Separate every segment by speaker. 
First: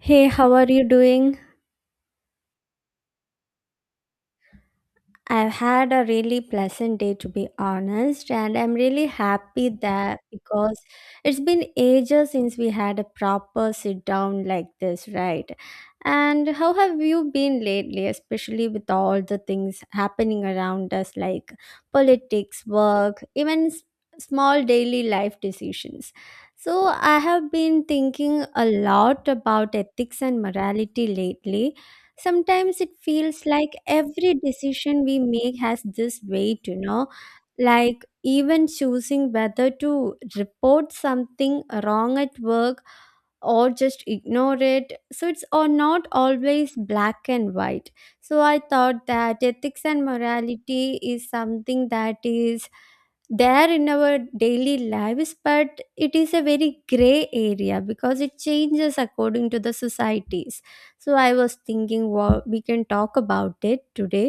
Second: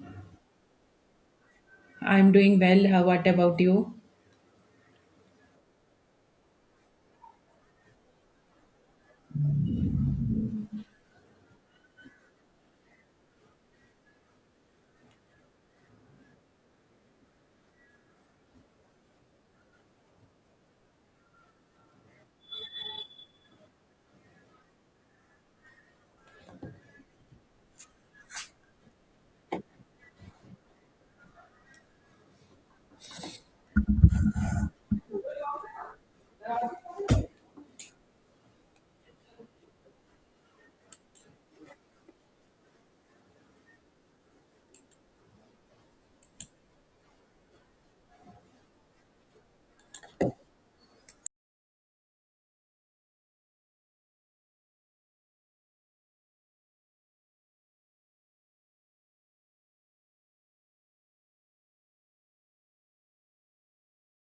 Speaker 1: Hey, how are you doing?
Speaker 2: I'm doing well. How, what about you?
Speaker 1: I've had a really pleasant day, to be honest, and I'm really happy that, because it's been ages since we had a proper sit down like this, right? And how have you been lately, especially with all the things happening around us like politics, work, even small daily life decisions? So, I have been thinking a lot about ethics and morality lately. Sometimes it feels like every decision we make has this weight like even choosing whether to report something wrong at work or just ignore it. So it's or not always black and white. So I thought that ethics and morality is something that is there in our daily lives, but it is a very gray area because it changes according to the societies. So I was thinking what we can talk about it today.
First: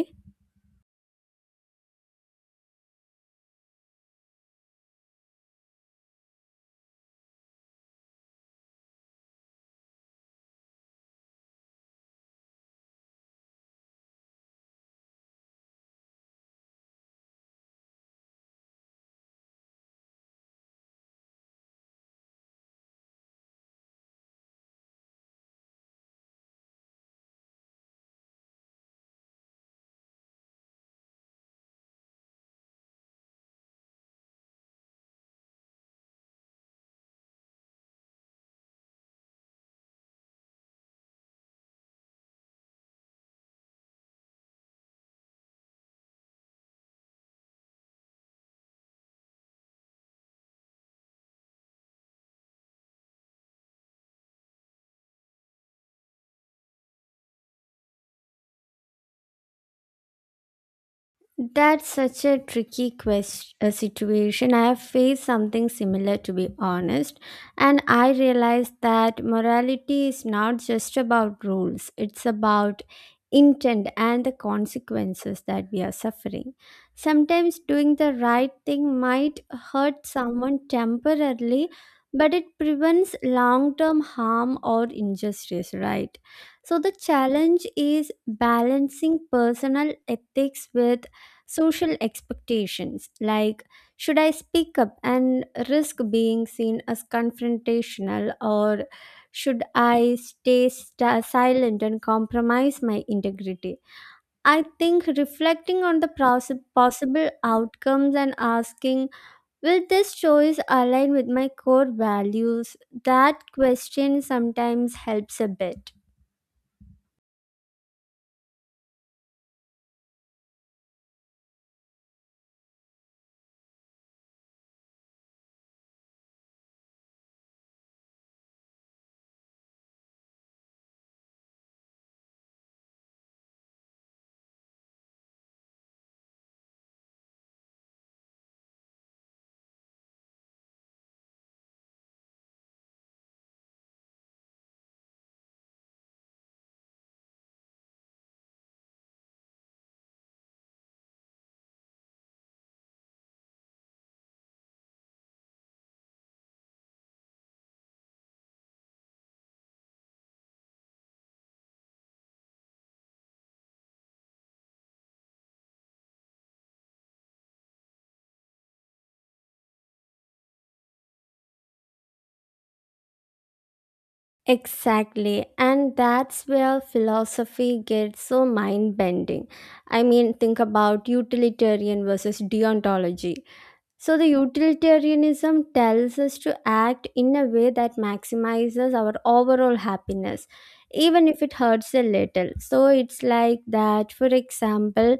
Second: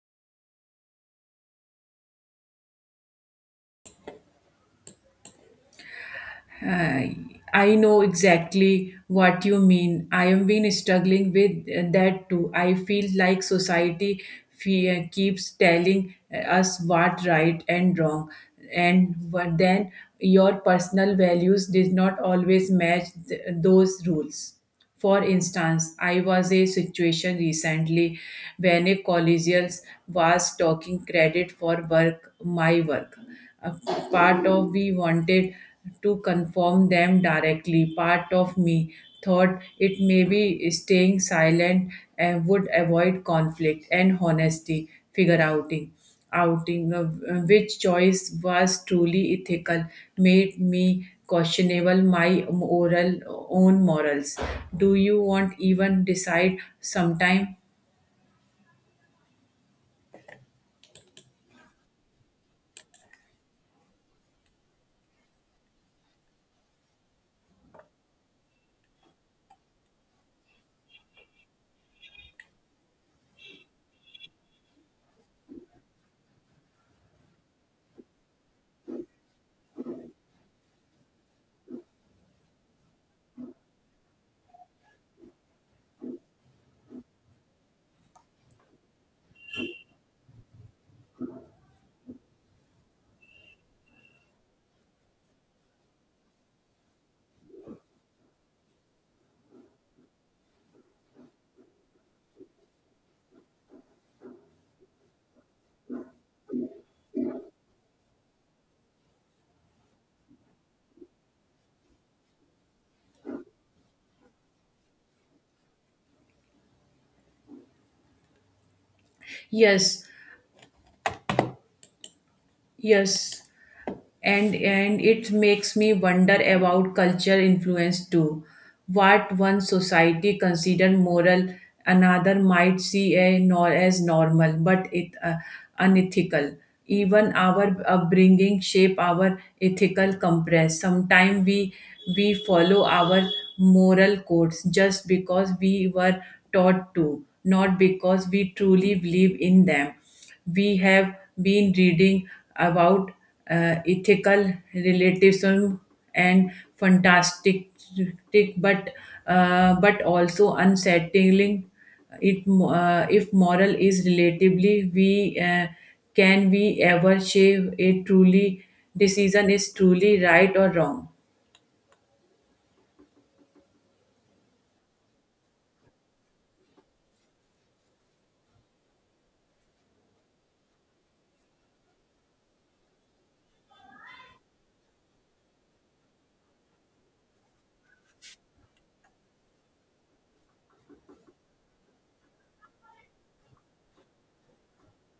Speaker 2: I I know exactly what you mean. I have been struggling with that too. I feel like society keeps telling us what right and wrong, and but then your personal values did not always match those rules. For instance, I was a situation recently when a collegial was talking credit for work, my work. A part of we wanted to confirm them directly. Part of me thought it may be staying silent and would avoid conflict and honesty figure outing outing, which choice was truly ethical, made me questionable my moral own morals. Do you want even decide sometime?
Speaker 1: That's such a situation. I have faced something similar, to be honest, and I realized that morality is not just about rules, it's about intent and the consequences that we are suffering. Sometimes doing the right thing might hurt someone temporarily, but it prevents long term harm or injustice, right? So, the challenge is balancing personal ethics with social expectations. Like, should I speak up and risk being seen as confrontational, or should I stay silent and compromise my integrity? I think reflecting on the process, possible outcomes, and asking, will this choice align with my core values, that question sometimes helps a bit.
Speaker 2: Yes, yes. And it makes me wonder about culture influence too, what one society consider moral another might see a nor as normal but it unethical. Even our upbringing shape our ethical compass. Sometimes we follow our moral codes just because we were taught to, not because we truly believe in them. We have been reading about ethical relativism and fantastic, but but also unsettling. It if moral is relatively, we can we ever shave a truly decision is truly right or wrong.
Speaker 1: Exactly. And that's where philosophy gets so mind bending. I mean, think about utilitarian versus deontology. So, the utilitarianism tells us to act in a way that maximizes our overall happiness, even if it hurts a little. So, it's like that, for example,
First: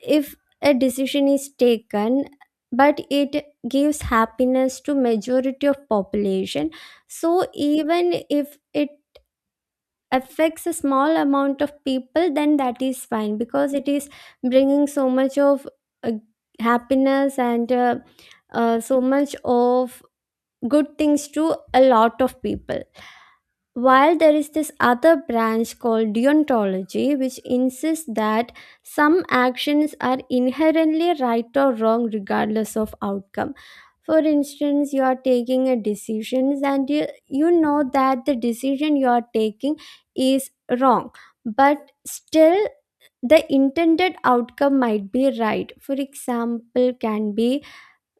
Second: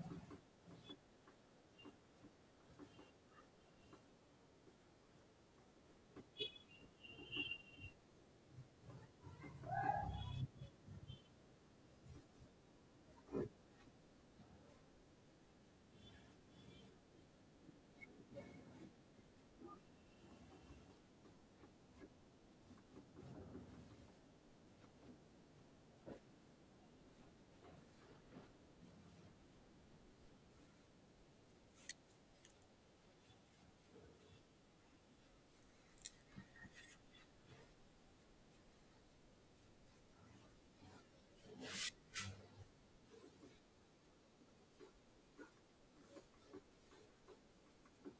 Speaker 1: if a decision is taken, but it gives happiness to majority of population, so even if it affects a small amount of people, then that is fine because it is bringing so much of uh, happiness and so much of good things to a lot of people, while there is this other branch called deontology, which insists that some actions are inherently right or wrong regardless of outcome. For instance, you are taking a decision and you know that the decision you are taking is wrong, but still the intended outcome might be right. For example, can be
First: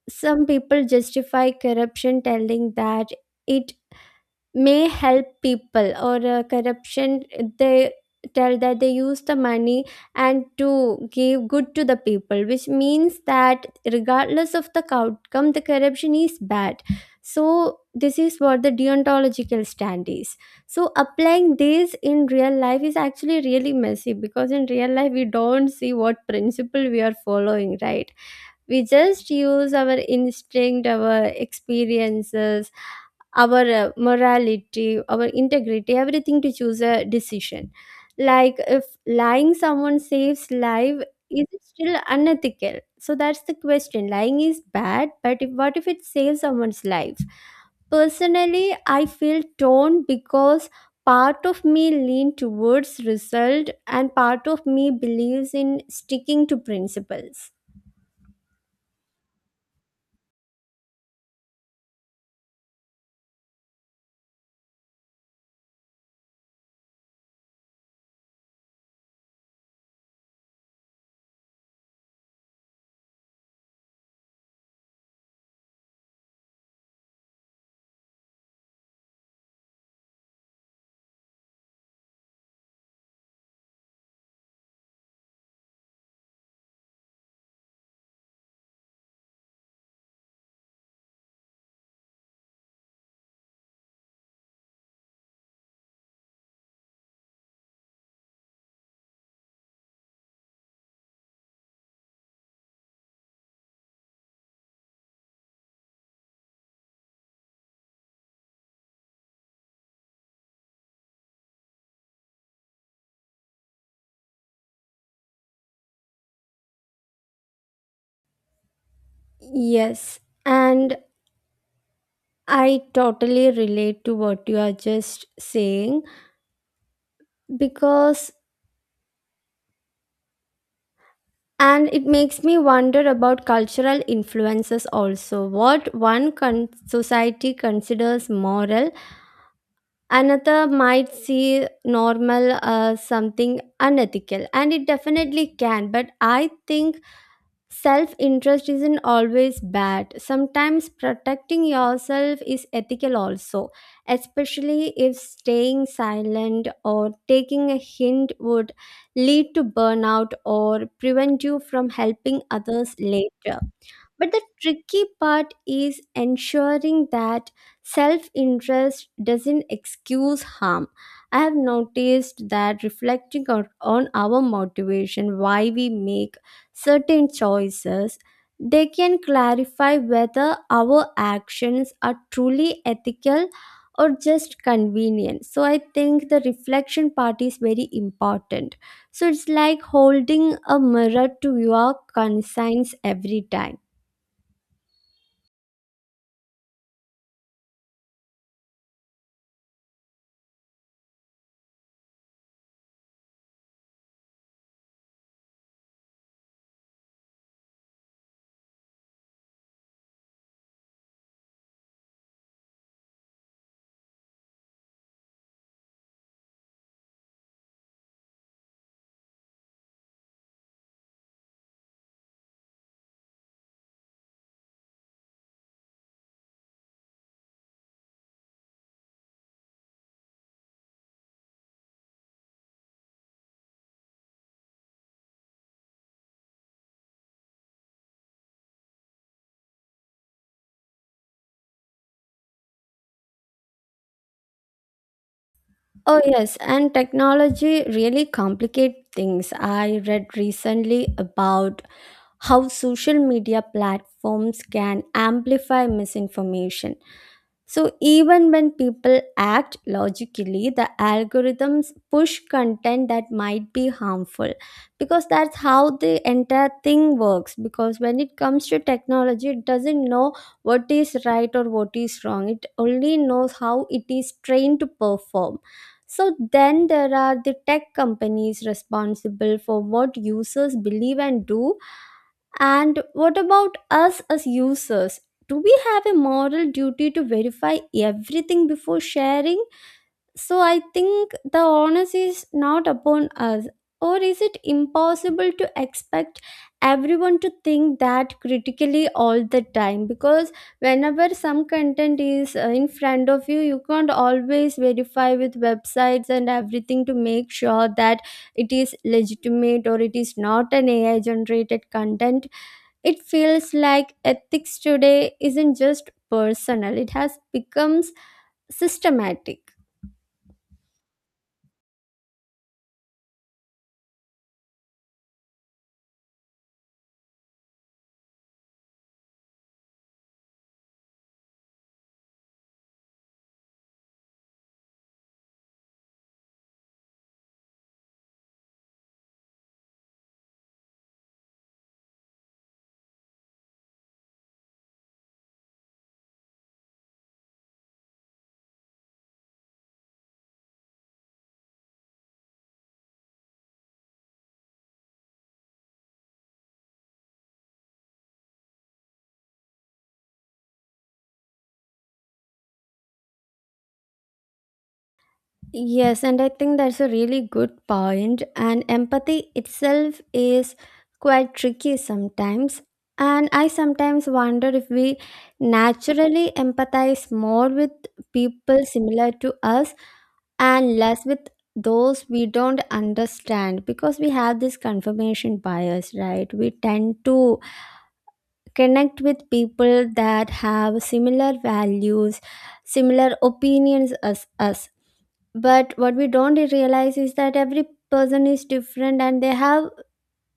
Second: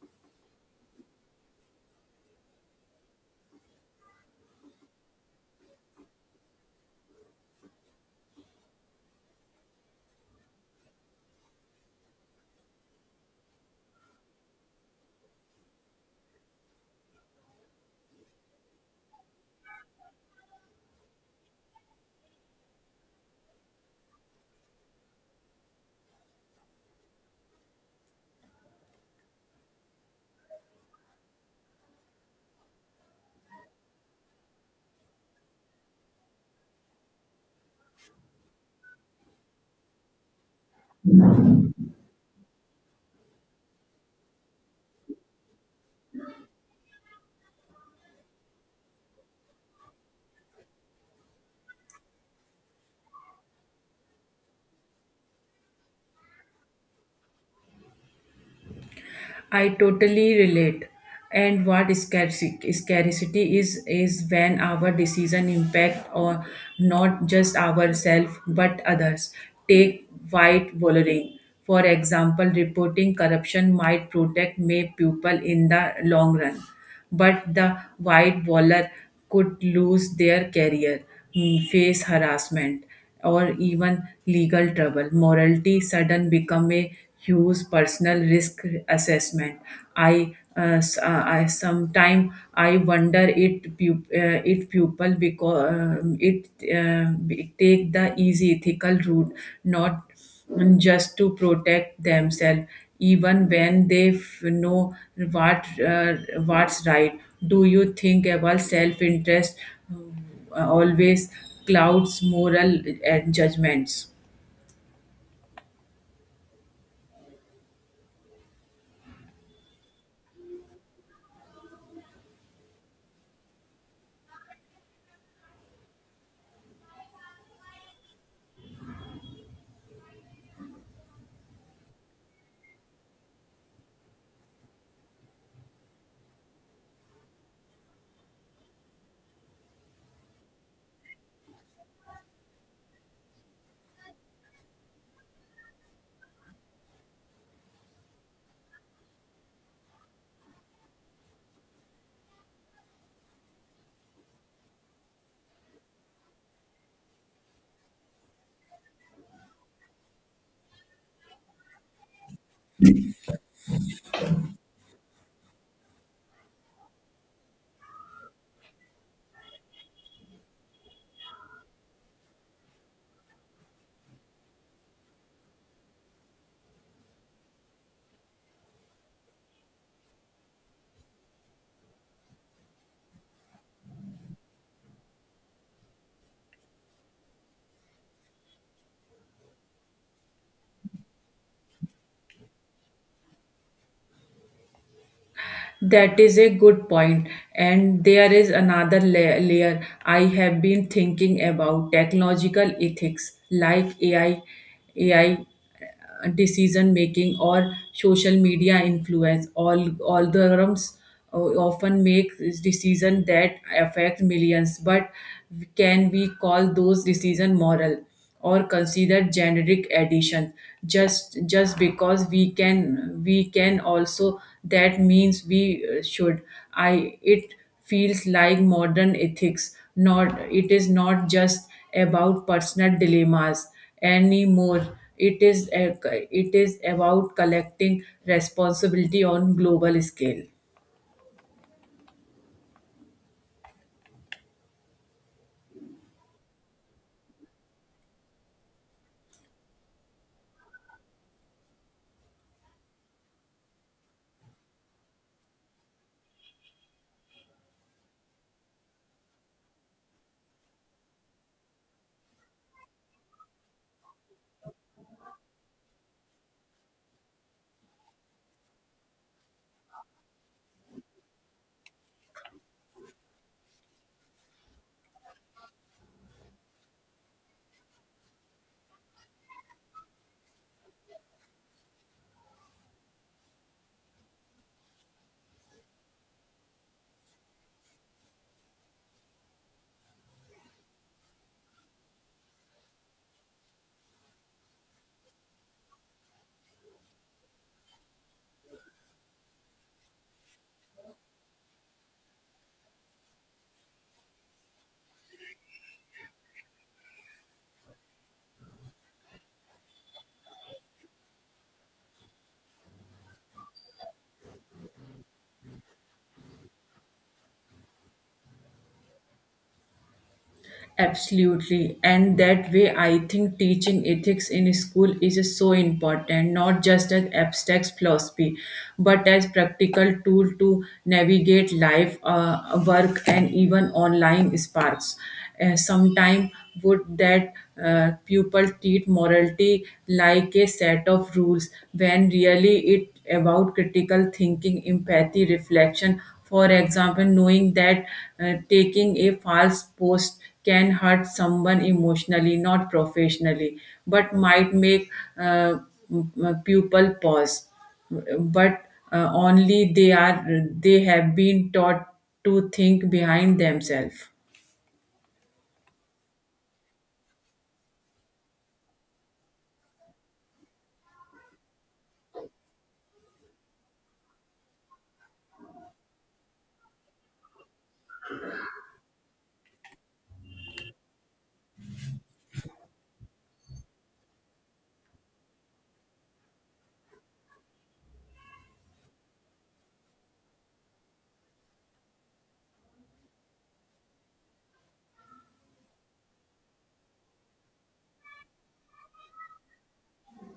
Speaker 1: some people justify corruption telling that it may help people, or corruption, they tell that they use the money and to give good to the people, which means that regardless of the outcome, the corruption is bad. So this is what the deontological stand is. So applying this in real life is actually really messy, because in real life we don't see what principle we are following, right? We just use our instinct, our experiences, our morality, our integrity, everything to choose a decision. Like if lying someone saves life, is it still unethical? So that's the question. Lying is bad, but if, what if it saves someone's life? Personally I feel torn because part of me lean towards result and part of me believes in sticking to principles.
Speaker 2: I totally relate. And what scarcity is when our decision impact or not just ourselves but others. Take white volunteering. For example, reporting corruption might protect may people in the long run, but the wide bowler could lose their career, face harassment, or even legal trouble. Morality sudden become a huge personal risk assessment. I s- I sometime I wonder it it people because it take the easy ethical route, not, just to protect themselves, even when they know what uh, what's right. Do you think about self-interest always clouds moral and judgments?
Speaker 1: Yes, and I totally relate to what you are just saying, because, and it makes me wonder about cultural influences also. What one society considers moral, another might see normal as something unethical, and it definitely can. But I think self interest isn't always bad. Sometimes protecting yourself is ethical also, especially if staying silent or taking a hint would lead to burnout or prevent you from helping others later. But the tricky part is ensuring that self interest doesn't excuse harm. I have noticed that reflecting on our motivation, why we make certain choices, they can clarify whether our actions are truly ethical or just convenient. So I think the reflection part is very important. So it's like holding a mirror to your conscience every time.
Speaker 2: That is a good point. And there is another layer I have been thinking about technological ethics like AI, AI decision making or social media influence. All algorithms often make decisions that affect millions, but can we call those decisions moral? Or consider generic additions just because we can also that means we should I it feels like modern ethics not it is not just about personal dilemmas anymore, it is a, it is about collecting responsibility on global scale.
Speaker 1: Oh, yes, and technology really complicate things. I read recently about how social media platforms can amplify misinformation. So even when people act logically, the algorithms push content that might be harmful because that's how the entire thing works. Because when it comes to technology, it doesn't know what is right or what is wrong, it only knows how it is trained to perform. So then there are the tech companies responsible for what users believe and do, and what about us as users? Do we have a moral duty to verify everything before sharing? So I think the onus is not upon us. Or is it impossible to expect everyone to think that critically all the time? Because whenever some content is in front of you, you can't always verify with websites and everything to make sure that it is legitimate or it is not an AI generated content. It feels like ethics today isn't just personal, it has become systematic.
Speaker 2: Absolutely. And that way, I think teaching ethics in school is so important, not just as abstract philosophy, but as practical tool to navigate life, work, and even online sparks. Sometimes would that pupil treat morality like a set of rules when really it about critical thinking, empathy, reflection, for example, knowing that taking a false post can hurt someone emotionally, not professionally, but might make uh, people pause. But only they are they have been taught to think behind themselves.
Speaker 1: Yes, and I think that's a really good point. And empathy itself is quite tricky sometimes. And I sometimes wonder if we naturally empathize more with people similar to us and less with those we don't understand, because we have this confirmation bias, right? We tend to connect with people that have similar values, similar opinions as us. But what we don't realize is that every person is different and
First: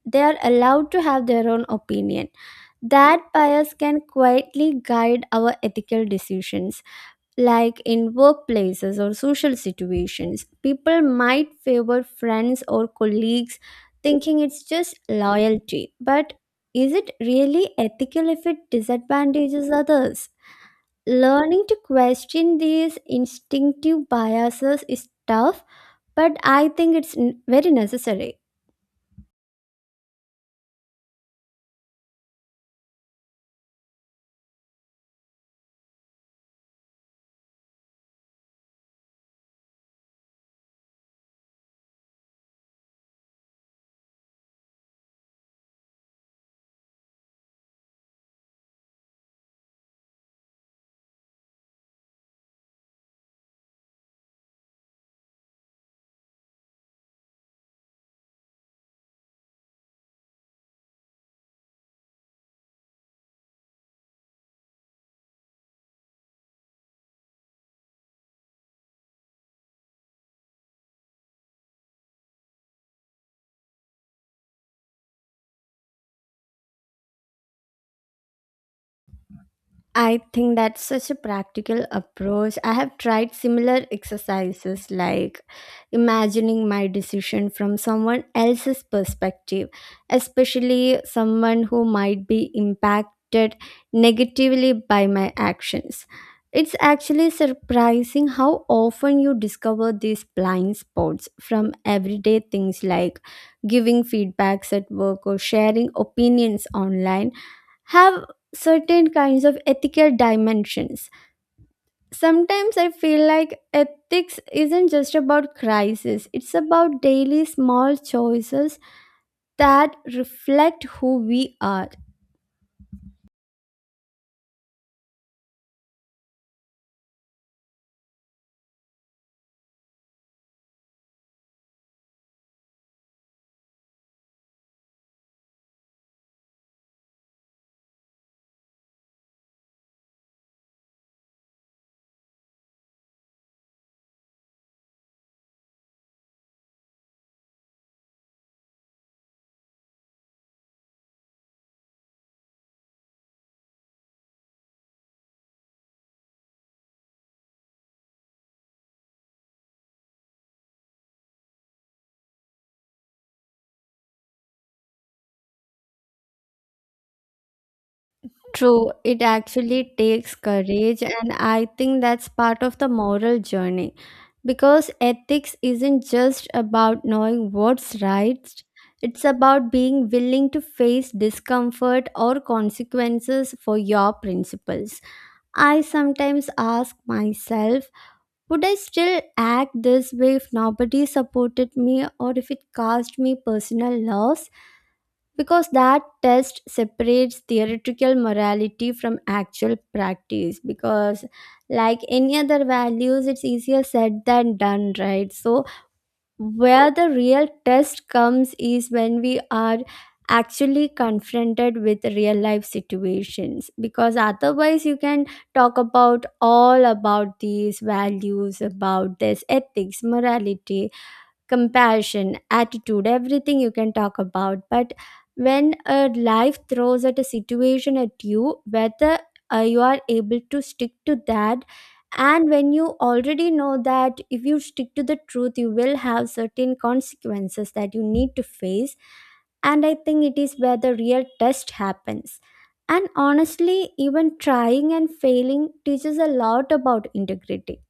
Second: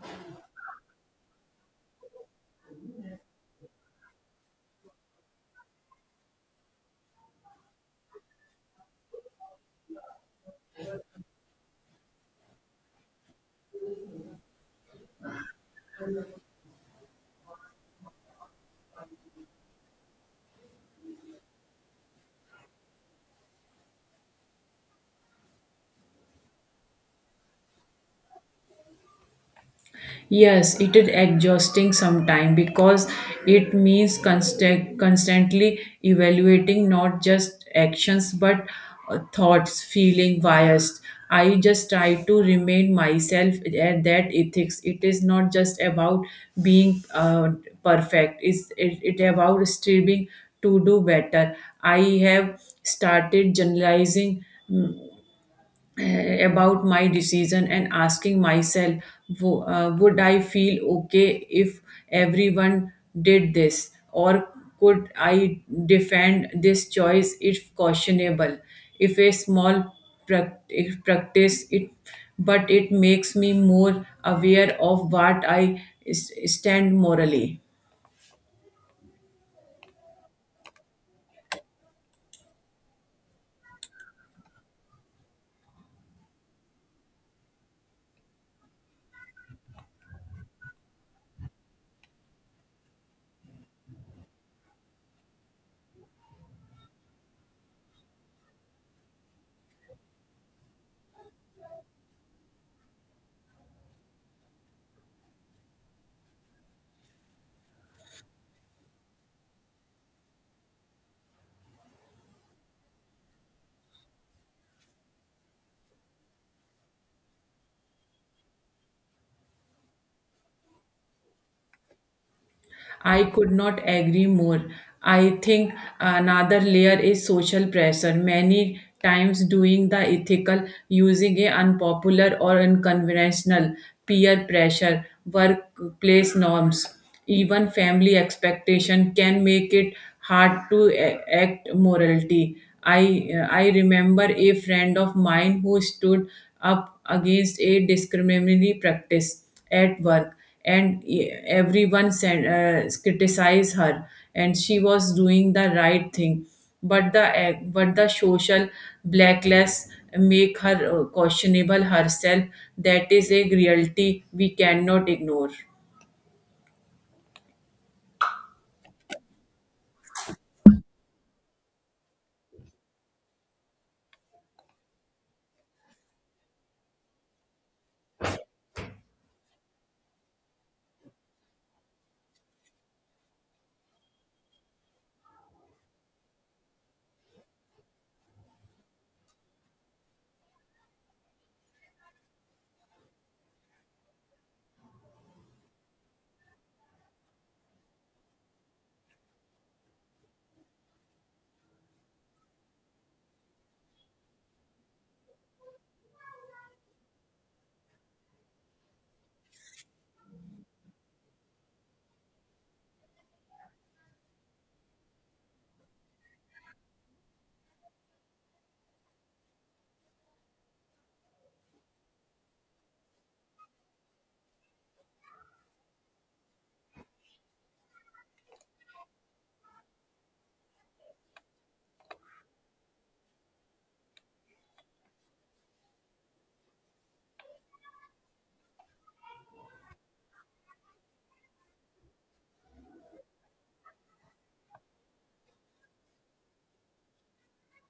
Speaker 1: they are allowed to have their own opinion. That bias can quietly guide our ethical decisions like in workplaces or social situations. People might favor friends or colleagues thinking it's just loyalty. But is it really ethical if it disadvantages others? Learning to question these instinctive biases is tough, but I think it's very necessary.
Speaker 2: Yes, it is exhausting sometimes because it means constantly evaluating not just actions but thoughts, feeling biased. I just try to remind myself at that ethics. It is not just about being perfect. It's it about striving to do better. I have started generalizing about my decision and asking myself, would I feel okay if everyone did this? Or could I defend this choice if questionable? If a small if practice, it but it makes me more aware of what I stand morally.
Speaker 1: I think that's such a practical approach. I have tried similar exercises like imagining my decision from someone else's perspective, especially someone who might be impacted negatively by my actions. It's actually surprising how often you discover these blind spots. From everyday things like giving feedbacks at work or sharing opinions online have certain kinds of ethical dimensions. Sometimes I feel like ethics isn't just about crisis, it's about daily small choices that reflect who we are.
Speaker 2: I could not agree more. I think another layer is social pressure. Many times, doing the ethical, using a unpopular or unconventional peer pressure, workplace norms, even family expectation can make it hard to act morality. I remember a friend of mine who stood up against a discriminatory practice at work, and everyone sent, criticized her, and she was doing the right thing, but but the social blacklist make her questionable herself. That is a reality we cannot ignore.
Speaker 1: True, it actually takes courage, and I think that's part of the moral journey because ethics isn't just about knowing what's right. It's about being willing to face discomfort or consequences for your principles. I sometimes ask myself, would I still act this way if nobody supported me or if it caused me personal loss? Because that test separates theoretical morality from actual practice. Because, like any other values, it's easier said than done, right? So, where the real test comes is when we are actually confronted with real life situations, because otherwise you can talk about all about these values, about this ethics, morality, compassion, attitude, everything you can talk about. But when a life throws at a situation at you, whether you are able to stick to that, and when you already know that if you stick to the truth, you will have certain consequences that you need to face. And I think it is where the real test happens. And honestly, even trying and failing teaches a lot about integrity.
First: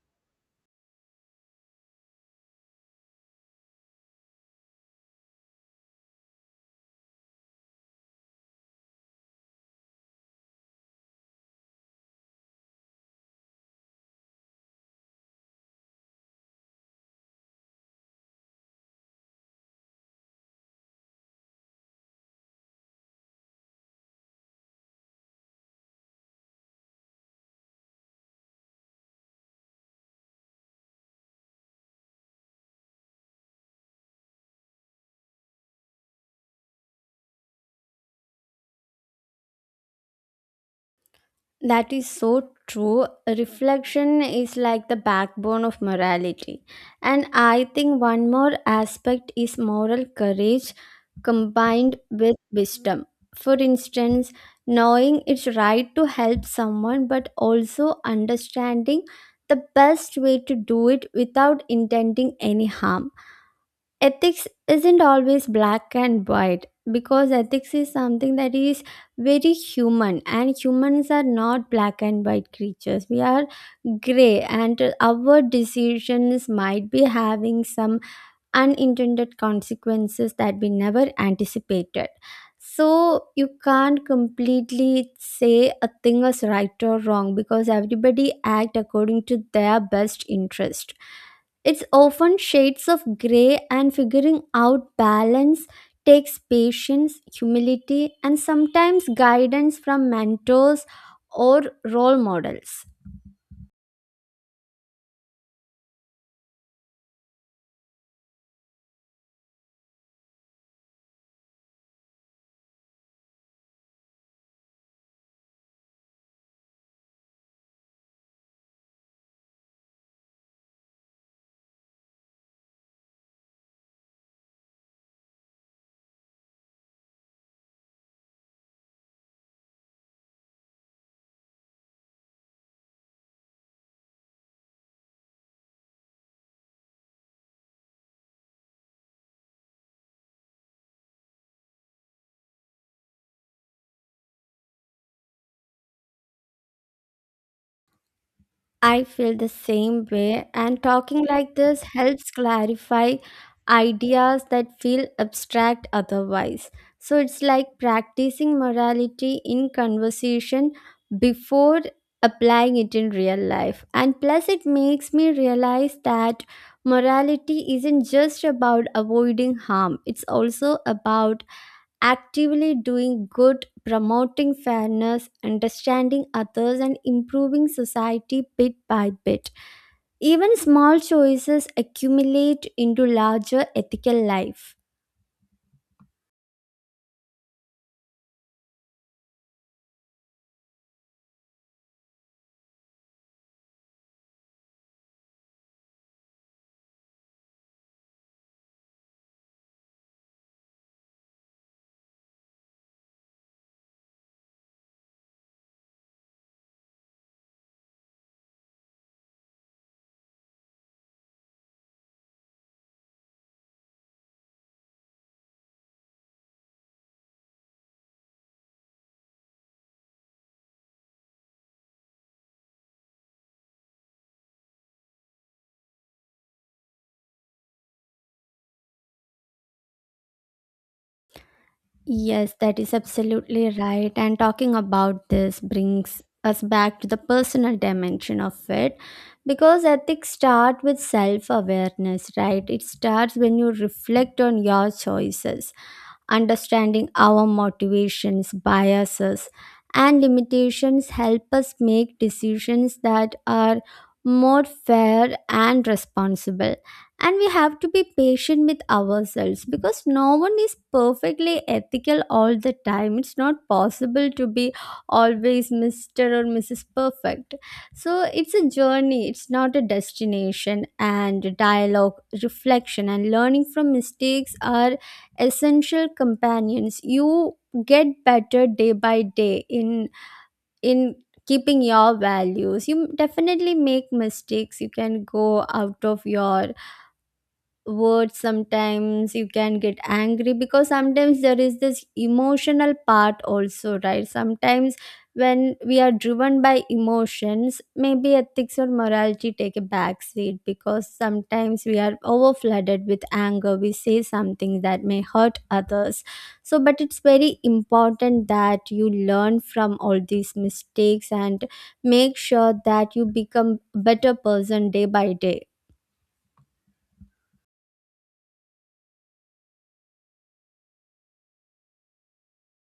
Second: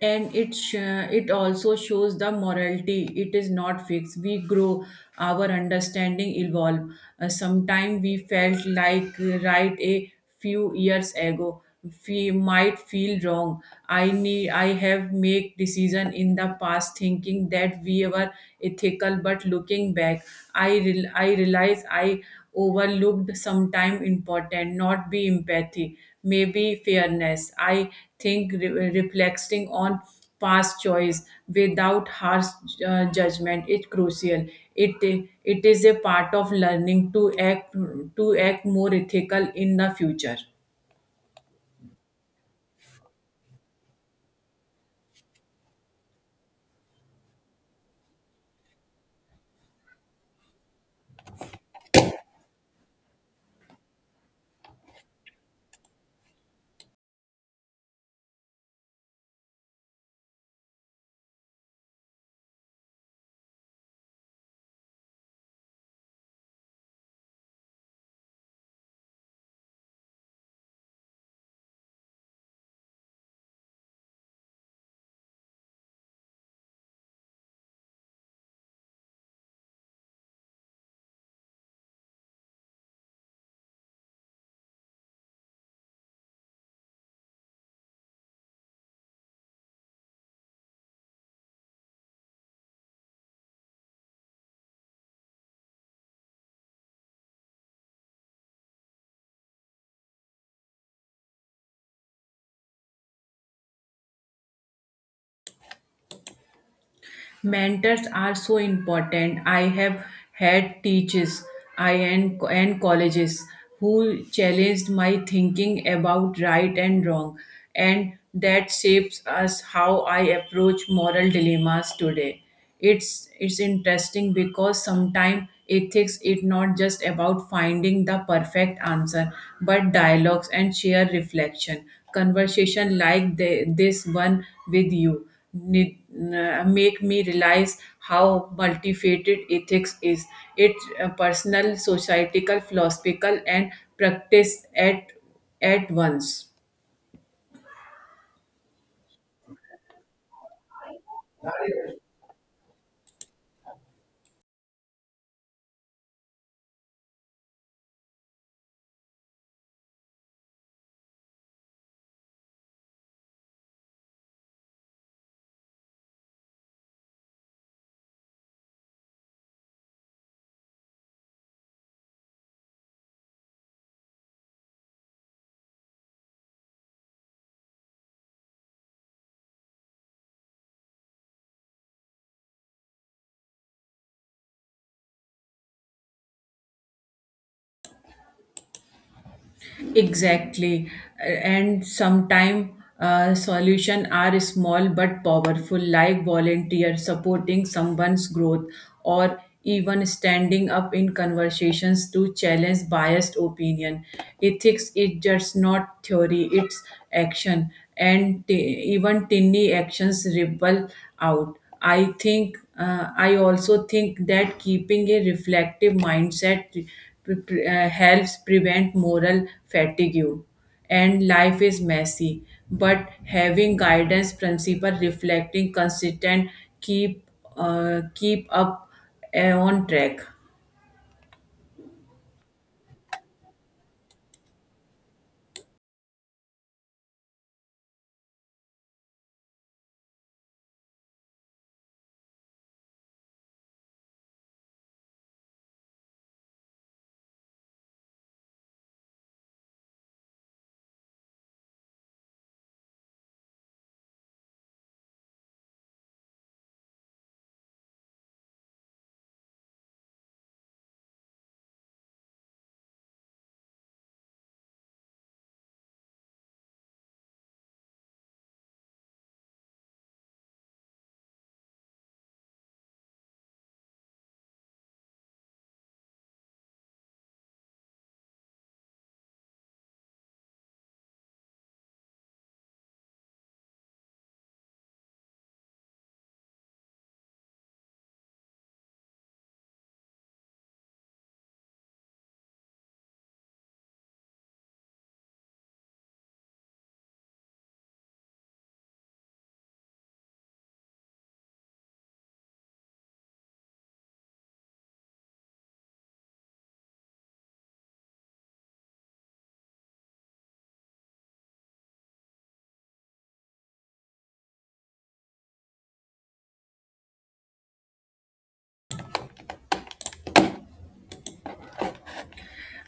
Speaker 2: And it sh- it also shows the morality it is not fixed. We grow our understanding evolve, sometime we felt like right a few years ago we might feel wrong. I have make decision in the past thinking that we were ethical, but looking back, I realize I overlooked sometime important not be empathy, maybe fairness. I think reflecting on past choice without harsh judgment is crucial. It is a part of learning to act more ethical in the future.
Speaker 1: That is so true. Reflection is like the backbone of morality. And I think one more aspect is moral courage combined with wisdom. For instance, knowing it's right to help someone, but also understanding the best way to do it without intending any harm. Ethics isn't always black and white, because ethics is something that is very human, and humans are not black and white creatures. We are gray, and our decisions might be having some unintended consequences that we never anticipated. So you can't completely say a thing is right or wrong, because everybody act according to their best interest. It's often shades of gray, and figuring out balance takes patience, humility, and sometimes guidance from mentors or role models.
Speaker 2: Mentors are so important. I have had teachers I and colleges who challenged my thinking about right and wrong, and that shapes us how I approach moral dilemmas today. It's interesting because sometimes ethics is not just about finding the perfect answer but dialogues and sheer reflection conversation like this one with you make me realize how multifaceted ethics is. It's personal, societal, philosophical, and practice at once.
Speaker 1: I feel the same way, and talking like this helps clarify ideas that feel abstract otherwise. So it's like practicing morality in conversation before applying it in real life. And plus, it makes me realize that morality isn't just about avoiding harm, it's also about actively doing good, promoting fairness, understanding others, and improving society bit by bit. Even small choices accumulate into larger ethical life.
Speaker 2: Exactly. Uh, And sometimes solutions are small but powerful, like volunteer supporting someone's growth or even standing up in conversations to challenge biased opinion. Ethics is just not theory, it's action. And even tiny actions ripple out. I think I also think that keeping a reflective mindset helps prevent moral fatigue. And life is messy, but having guidance principle reflecting consistent keep keep up on track.
Speaker 1: Yes, that is absolutely right. And talking about this brings us back to the personal dimension of it, because ethics start with self awareness, right? It starts when you reflect on your choices. Understanding our motivations, biases, and limitations help us make decisions that are more fair and responsible. And we have to be patient with ourselves because no one is perfectly ethical all the time. It's not possible to be always Mr. or Mrs. Perfect. So it's a journey, it's not a destination. And dialogue, reflection, and learning from mistakes are essential companions. You get better day by day in in keeping your values. You definitely make mistakes, you can go out of your words sometimes, you can get angry because sometimes there is this emotional part also, right? Sometimes when we are driven by emotions, maybe ethics or morality take a back seat, because sometimes we are over flooded with anger, we say something that may hurt others. So, but it's very important that you learn from all these mistakes and make sure that you become a better person day by day.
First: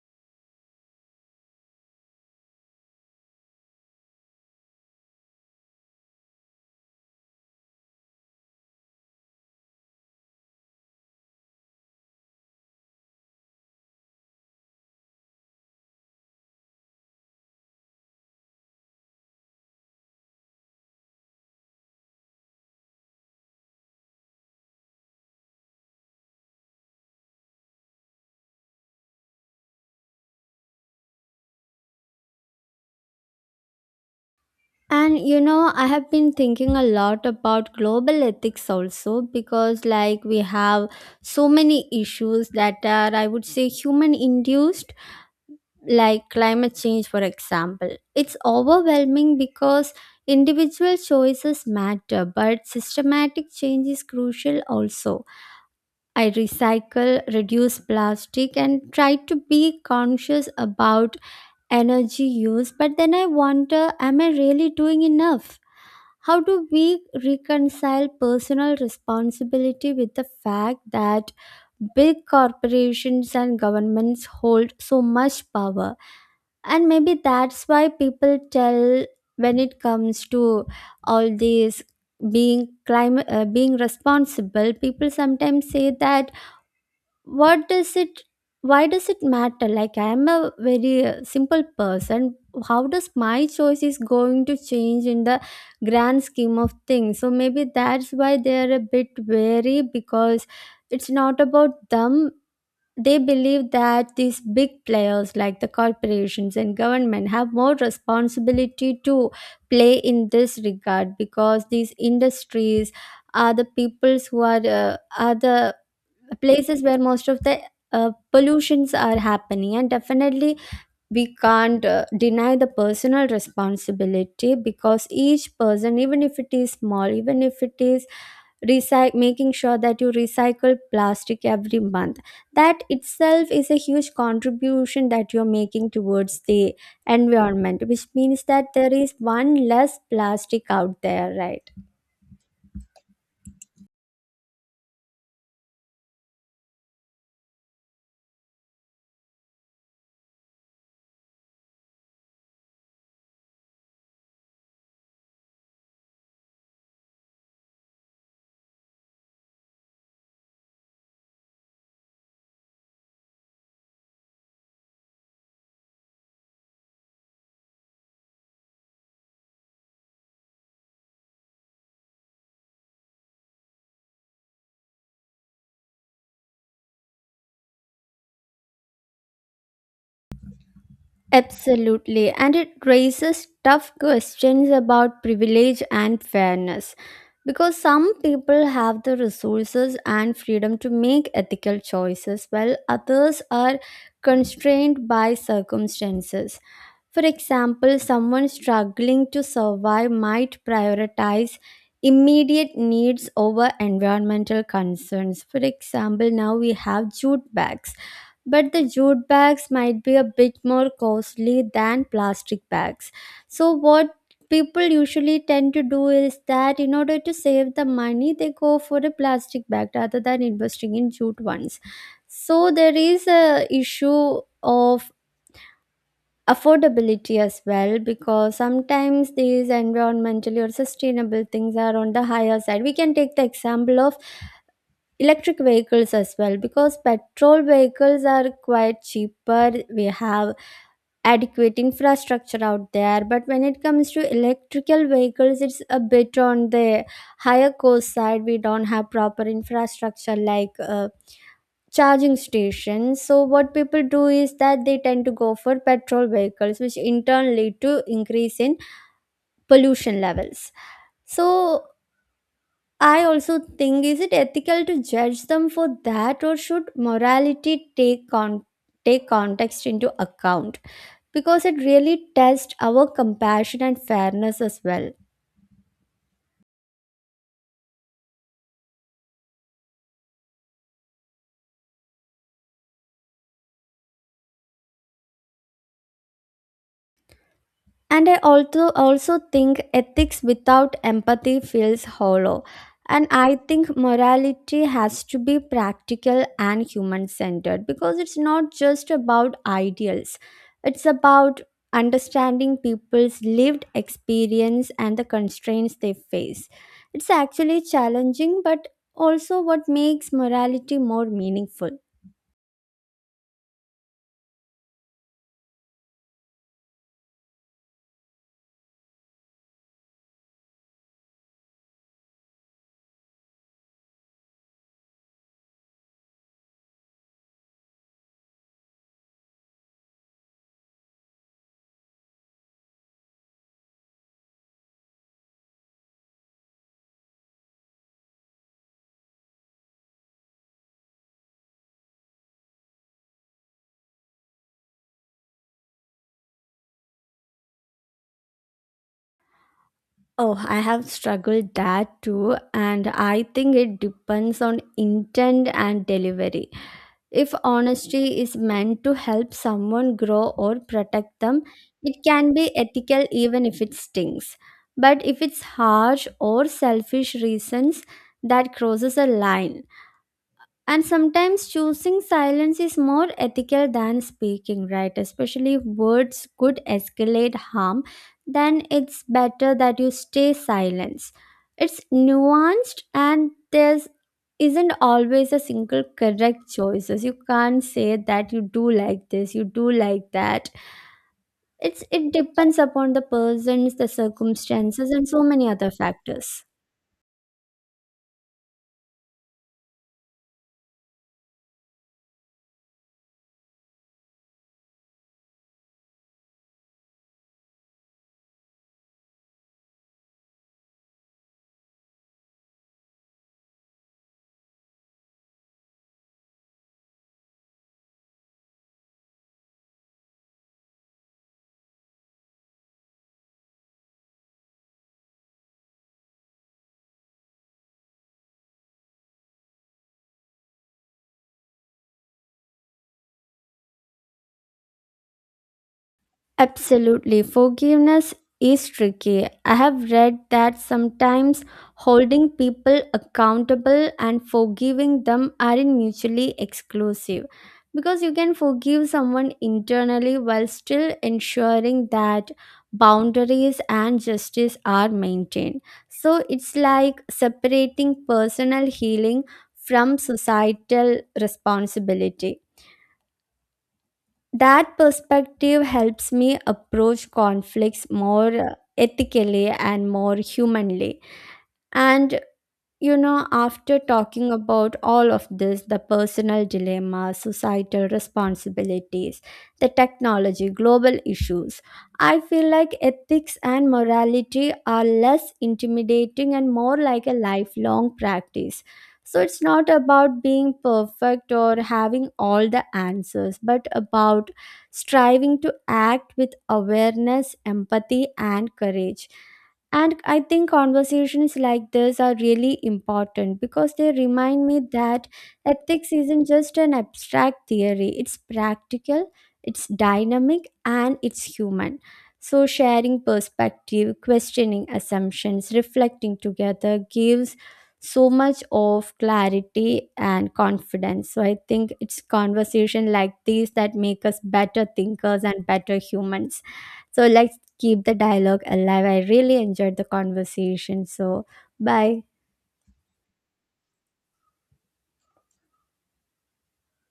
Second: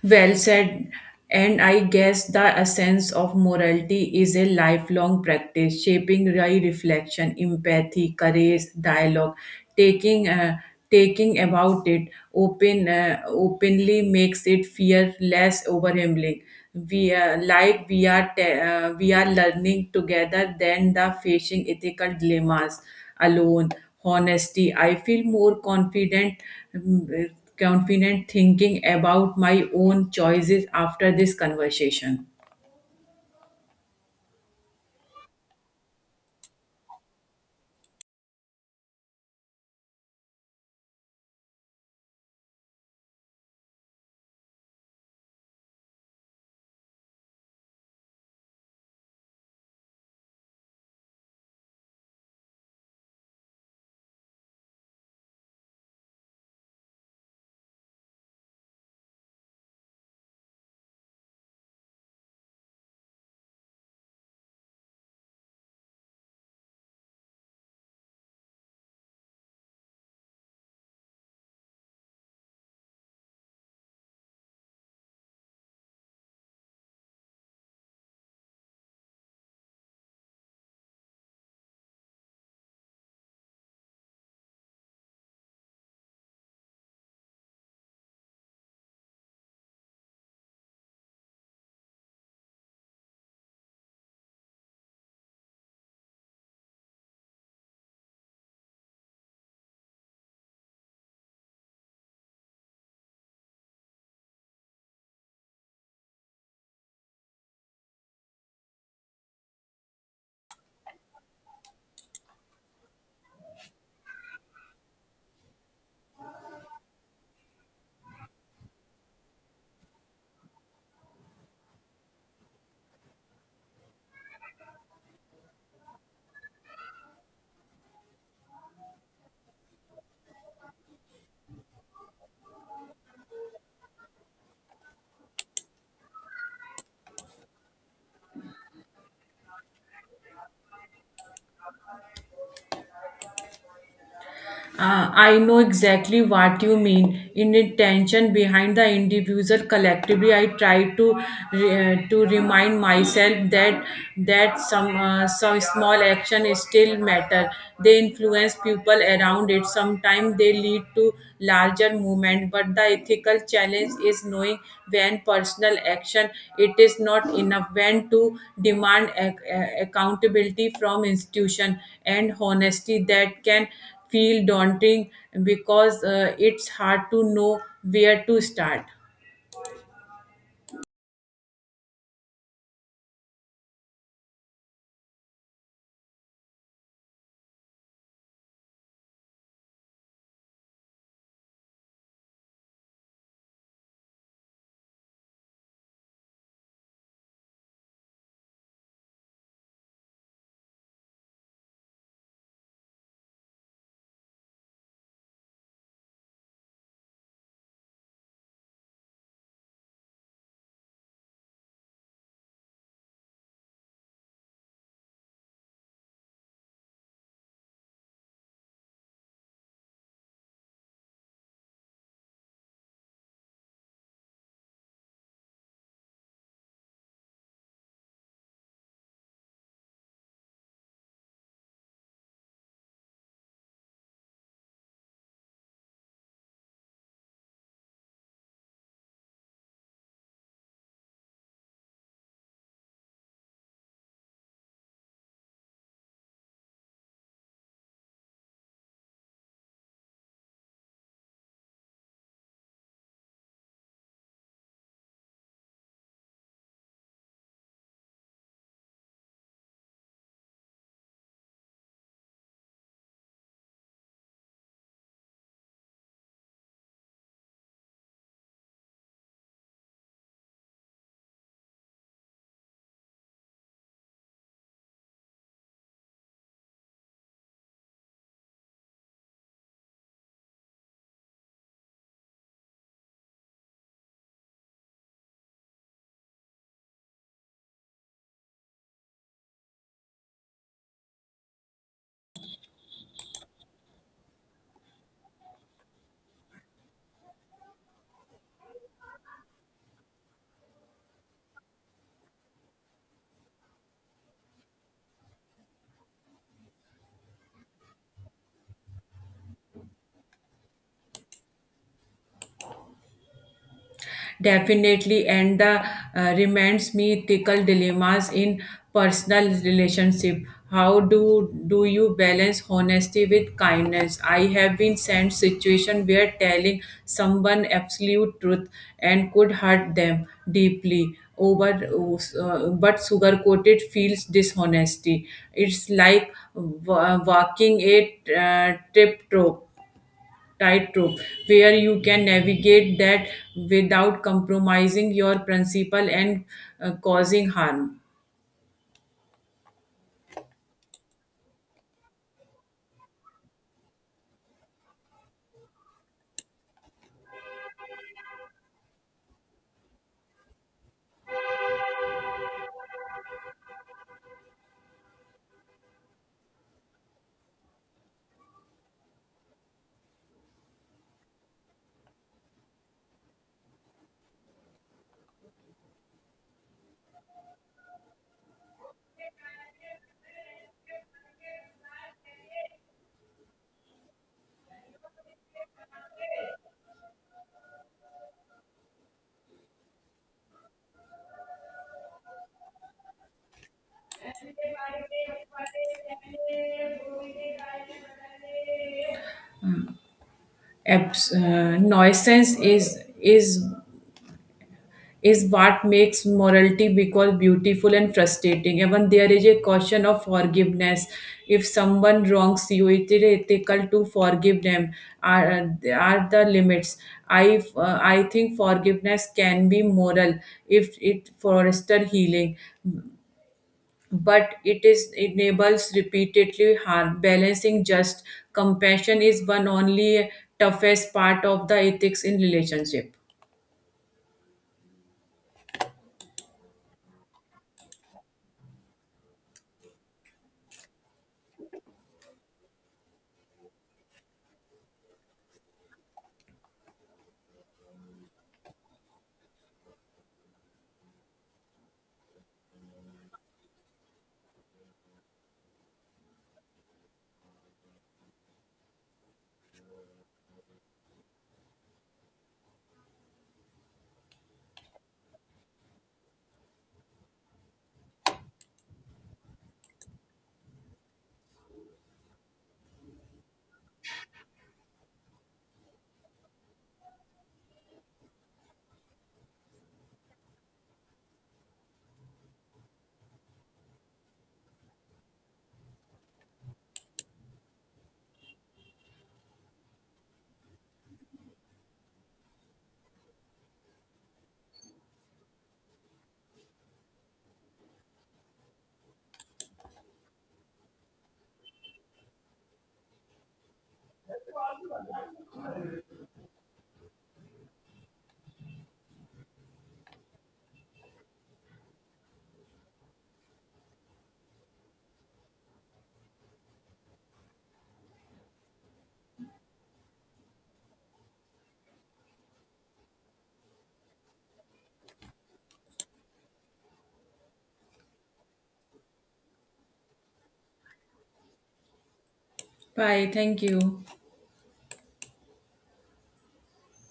Speaker 2: Well said. And I guess the essence of morality is a lifelong practice, shaping right reflection, empathy, courage, dialogue, taking uh, taking about it openly makes it fear less overwhelming. We we are learning together than the facing ethical dilemmas alone. Honesty I feel more confident, mm, uh, confident thinking about my own choices after this conversation.
Speaker 1: And you know, I have been thinking a lot about global ethics also because, we have so many issues that are, I would say, human induced, like climate change, for example. It's overwhelming because individual choices matter, but systematic change is crucial also. I recycle, reduce plastic, and try to be conscious about energy use, but then I wonder, am I really doing enough? How do we reconcile personal responsibility with the fact that big corporations and governments hold so much power? And maybe that's why people tell when it comes to all these being climate, being responsible, people sometimes say that what does it, why does it matter? Like, I am a very simple person, how does my choice is going to change in the grand scheme of things? So maybe that's why they are a bit wary, because it's not about them. They believe that these big players like the corporations and government have more responsibility to play in this regard, because these industries are the peoples who are the places where most of the pollutions are happening. And definitely we can't deny the personal responsibility, because each person, even if it is small, even if it is making sure that you recycle plastic every month, that itself is a huge contribution that you're making towards the environment, which means that there is one less plastic out there, right?
Speaker 2: I know exactly what you mean. In the tension behind the individual collectively, I try to to remind myself that some small action still matter. They influence people around it. Sometimes they lead to larger movement. But the ethical challenge is knowing when personal action it is not enough. When to demand accountability from institution, and honesty that can feel daunting because it's hard to know where to start.
Speaker 1: Absolutely, and it raises tough questions about privilege and fairness, because some people have the resources and freedom to make ethical choices while others are constrained by circumstances. For example, someone struggling to survive might prioritize immediate needs over environmental concerns. For example, now we have jute bags, but the jute bags might be a bit more costly than plastic bags. So, what people usually tend to do is that in order to save the money, they go for a plastic bag rather than investing in jute ones. So, there is a issue of affordability as well, because sometimes these environmentally or sustainable things are on the higher side. We can take the example of electric vehicles as well, because petrol vehicles are quite cheaper, we have adequate infrastructure out there, but when it comes to electrical vehicles, it's a bit on the higher cost side, we don't have proper infrastructure like, charging stations. So what people do is that they tend to go for petrol vehicles, which in turn lead to increase in pollution levels. So I also think, is it ethical to judge them for that, or should morality take context into account, because it really tests our compassion and fairness as well. And I also think ethics without empathy feels hollow. And I think morality has to be practical and human centered, because it's not just about ideals. It's about understanding people's lived experience and the constraints they face. It's actually challenging, but also what makes morality more meaningful.
Speaker 2: Definitely. And the reminds me ethical dilemmas in personal relationship, how do you balance honesty with kindness. I have been sent situation where telling someone absolute truth and could hurt them deeply over, but sugar-coated feels dishonesty. It's like wa- walking a tip-top tightrope where you can navigate that without compromising your principle and causing harm.
Speaker 1: Oh, I have struggled that too, and I think it depends on intent and delivery. If honesty is meant to help someone grow or protect them, it can be ethical even if it stings. But if it's harsh or selfish reasons, that crosses a line. And sometimes choosing silence is more ethical than speaking, right? Especially if words could escalate harm, then it's better that you stay silent. It's nuanced, and there's isn't always a single correct choices. You can't say that you do like this, you do like that. It depends upon the persons, the circumstances, and so many other factors.
Speaker 2: Nuisance is is what makes morality because beautiful and frustrating. Even there is a caution of forgiveness. If someone wrongs you, it is ethical to forgive them. Are are the limits? I think forgiveness can be moral if it foster healing, but it is enables repeatedly harm. Balancing just compassion is one only toughest part of the ethics in relationship.
Speaker 1: Absolutely. Forgiveness is tricky. I have read that sometimes holding people accountable and forgiving them aren't mutually exclusive, because you can forgive someone internally while still ensuring that boundaries and justice are maintained. So it's like separating personal healing from societal responsibility. That perspective helps me approach conflicts more ethically and more humanly. And you know, after talking about all of this, the personal dilemmas, societal responsibilities, the technology, global issues, I feel like ethics and morality are less intimidating and more like a lifelong practice. So it's not about being perfect or having all the answers, but about striving to act with awareness, empathy, and courage. And I think conversations like this are really important, because they remind me that ethics isn't just an abstract theory, it's practical, it's dynamic, and it's human. So, sharing perspective, questioning assumptions, reflecting together gives so much of clarity and confidence. So, I think it's conversation like these that make us better thinkers and better humans. So, let's keep the dialogue alive. I really enjoyed the conversation. So, bye.
Speaker 2: Bye. Thank you.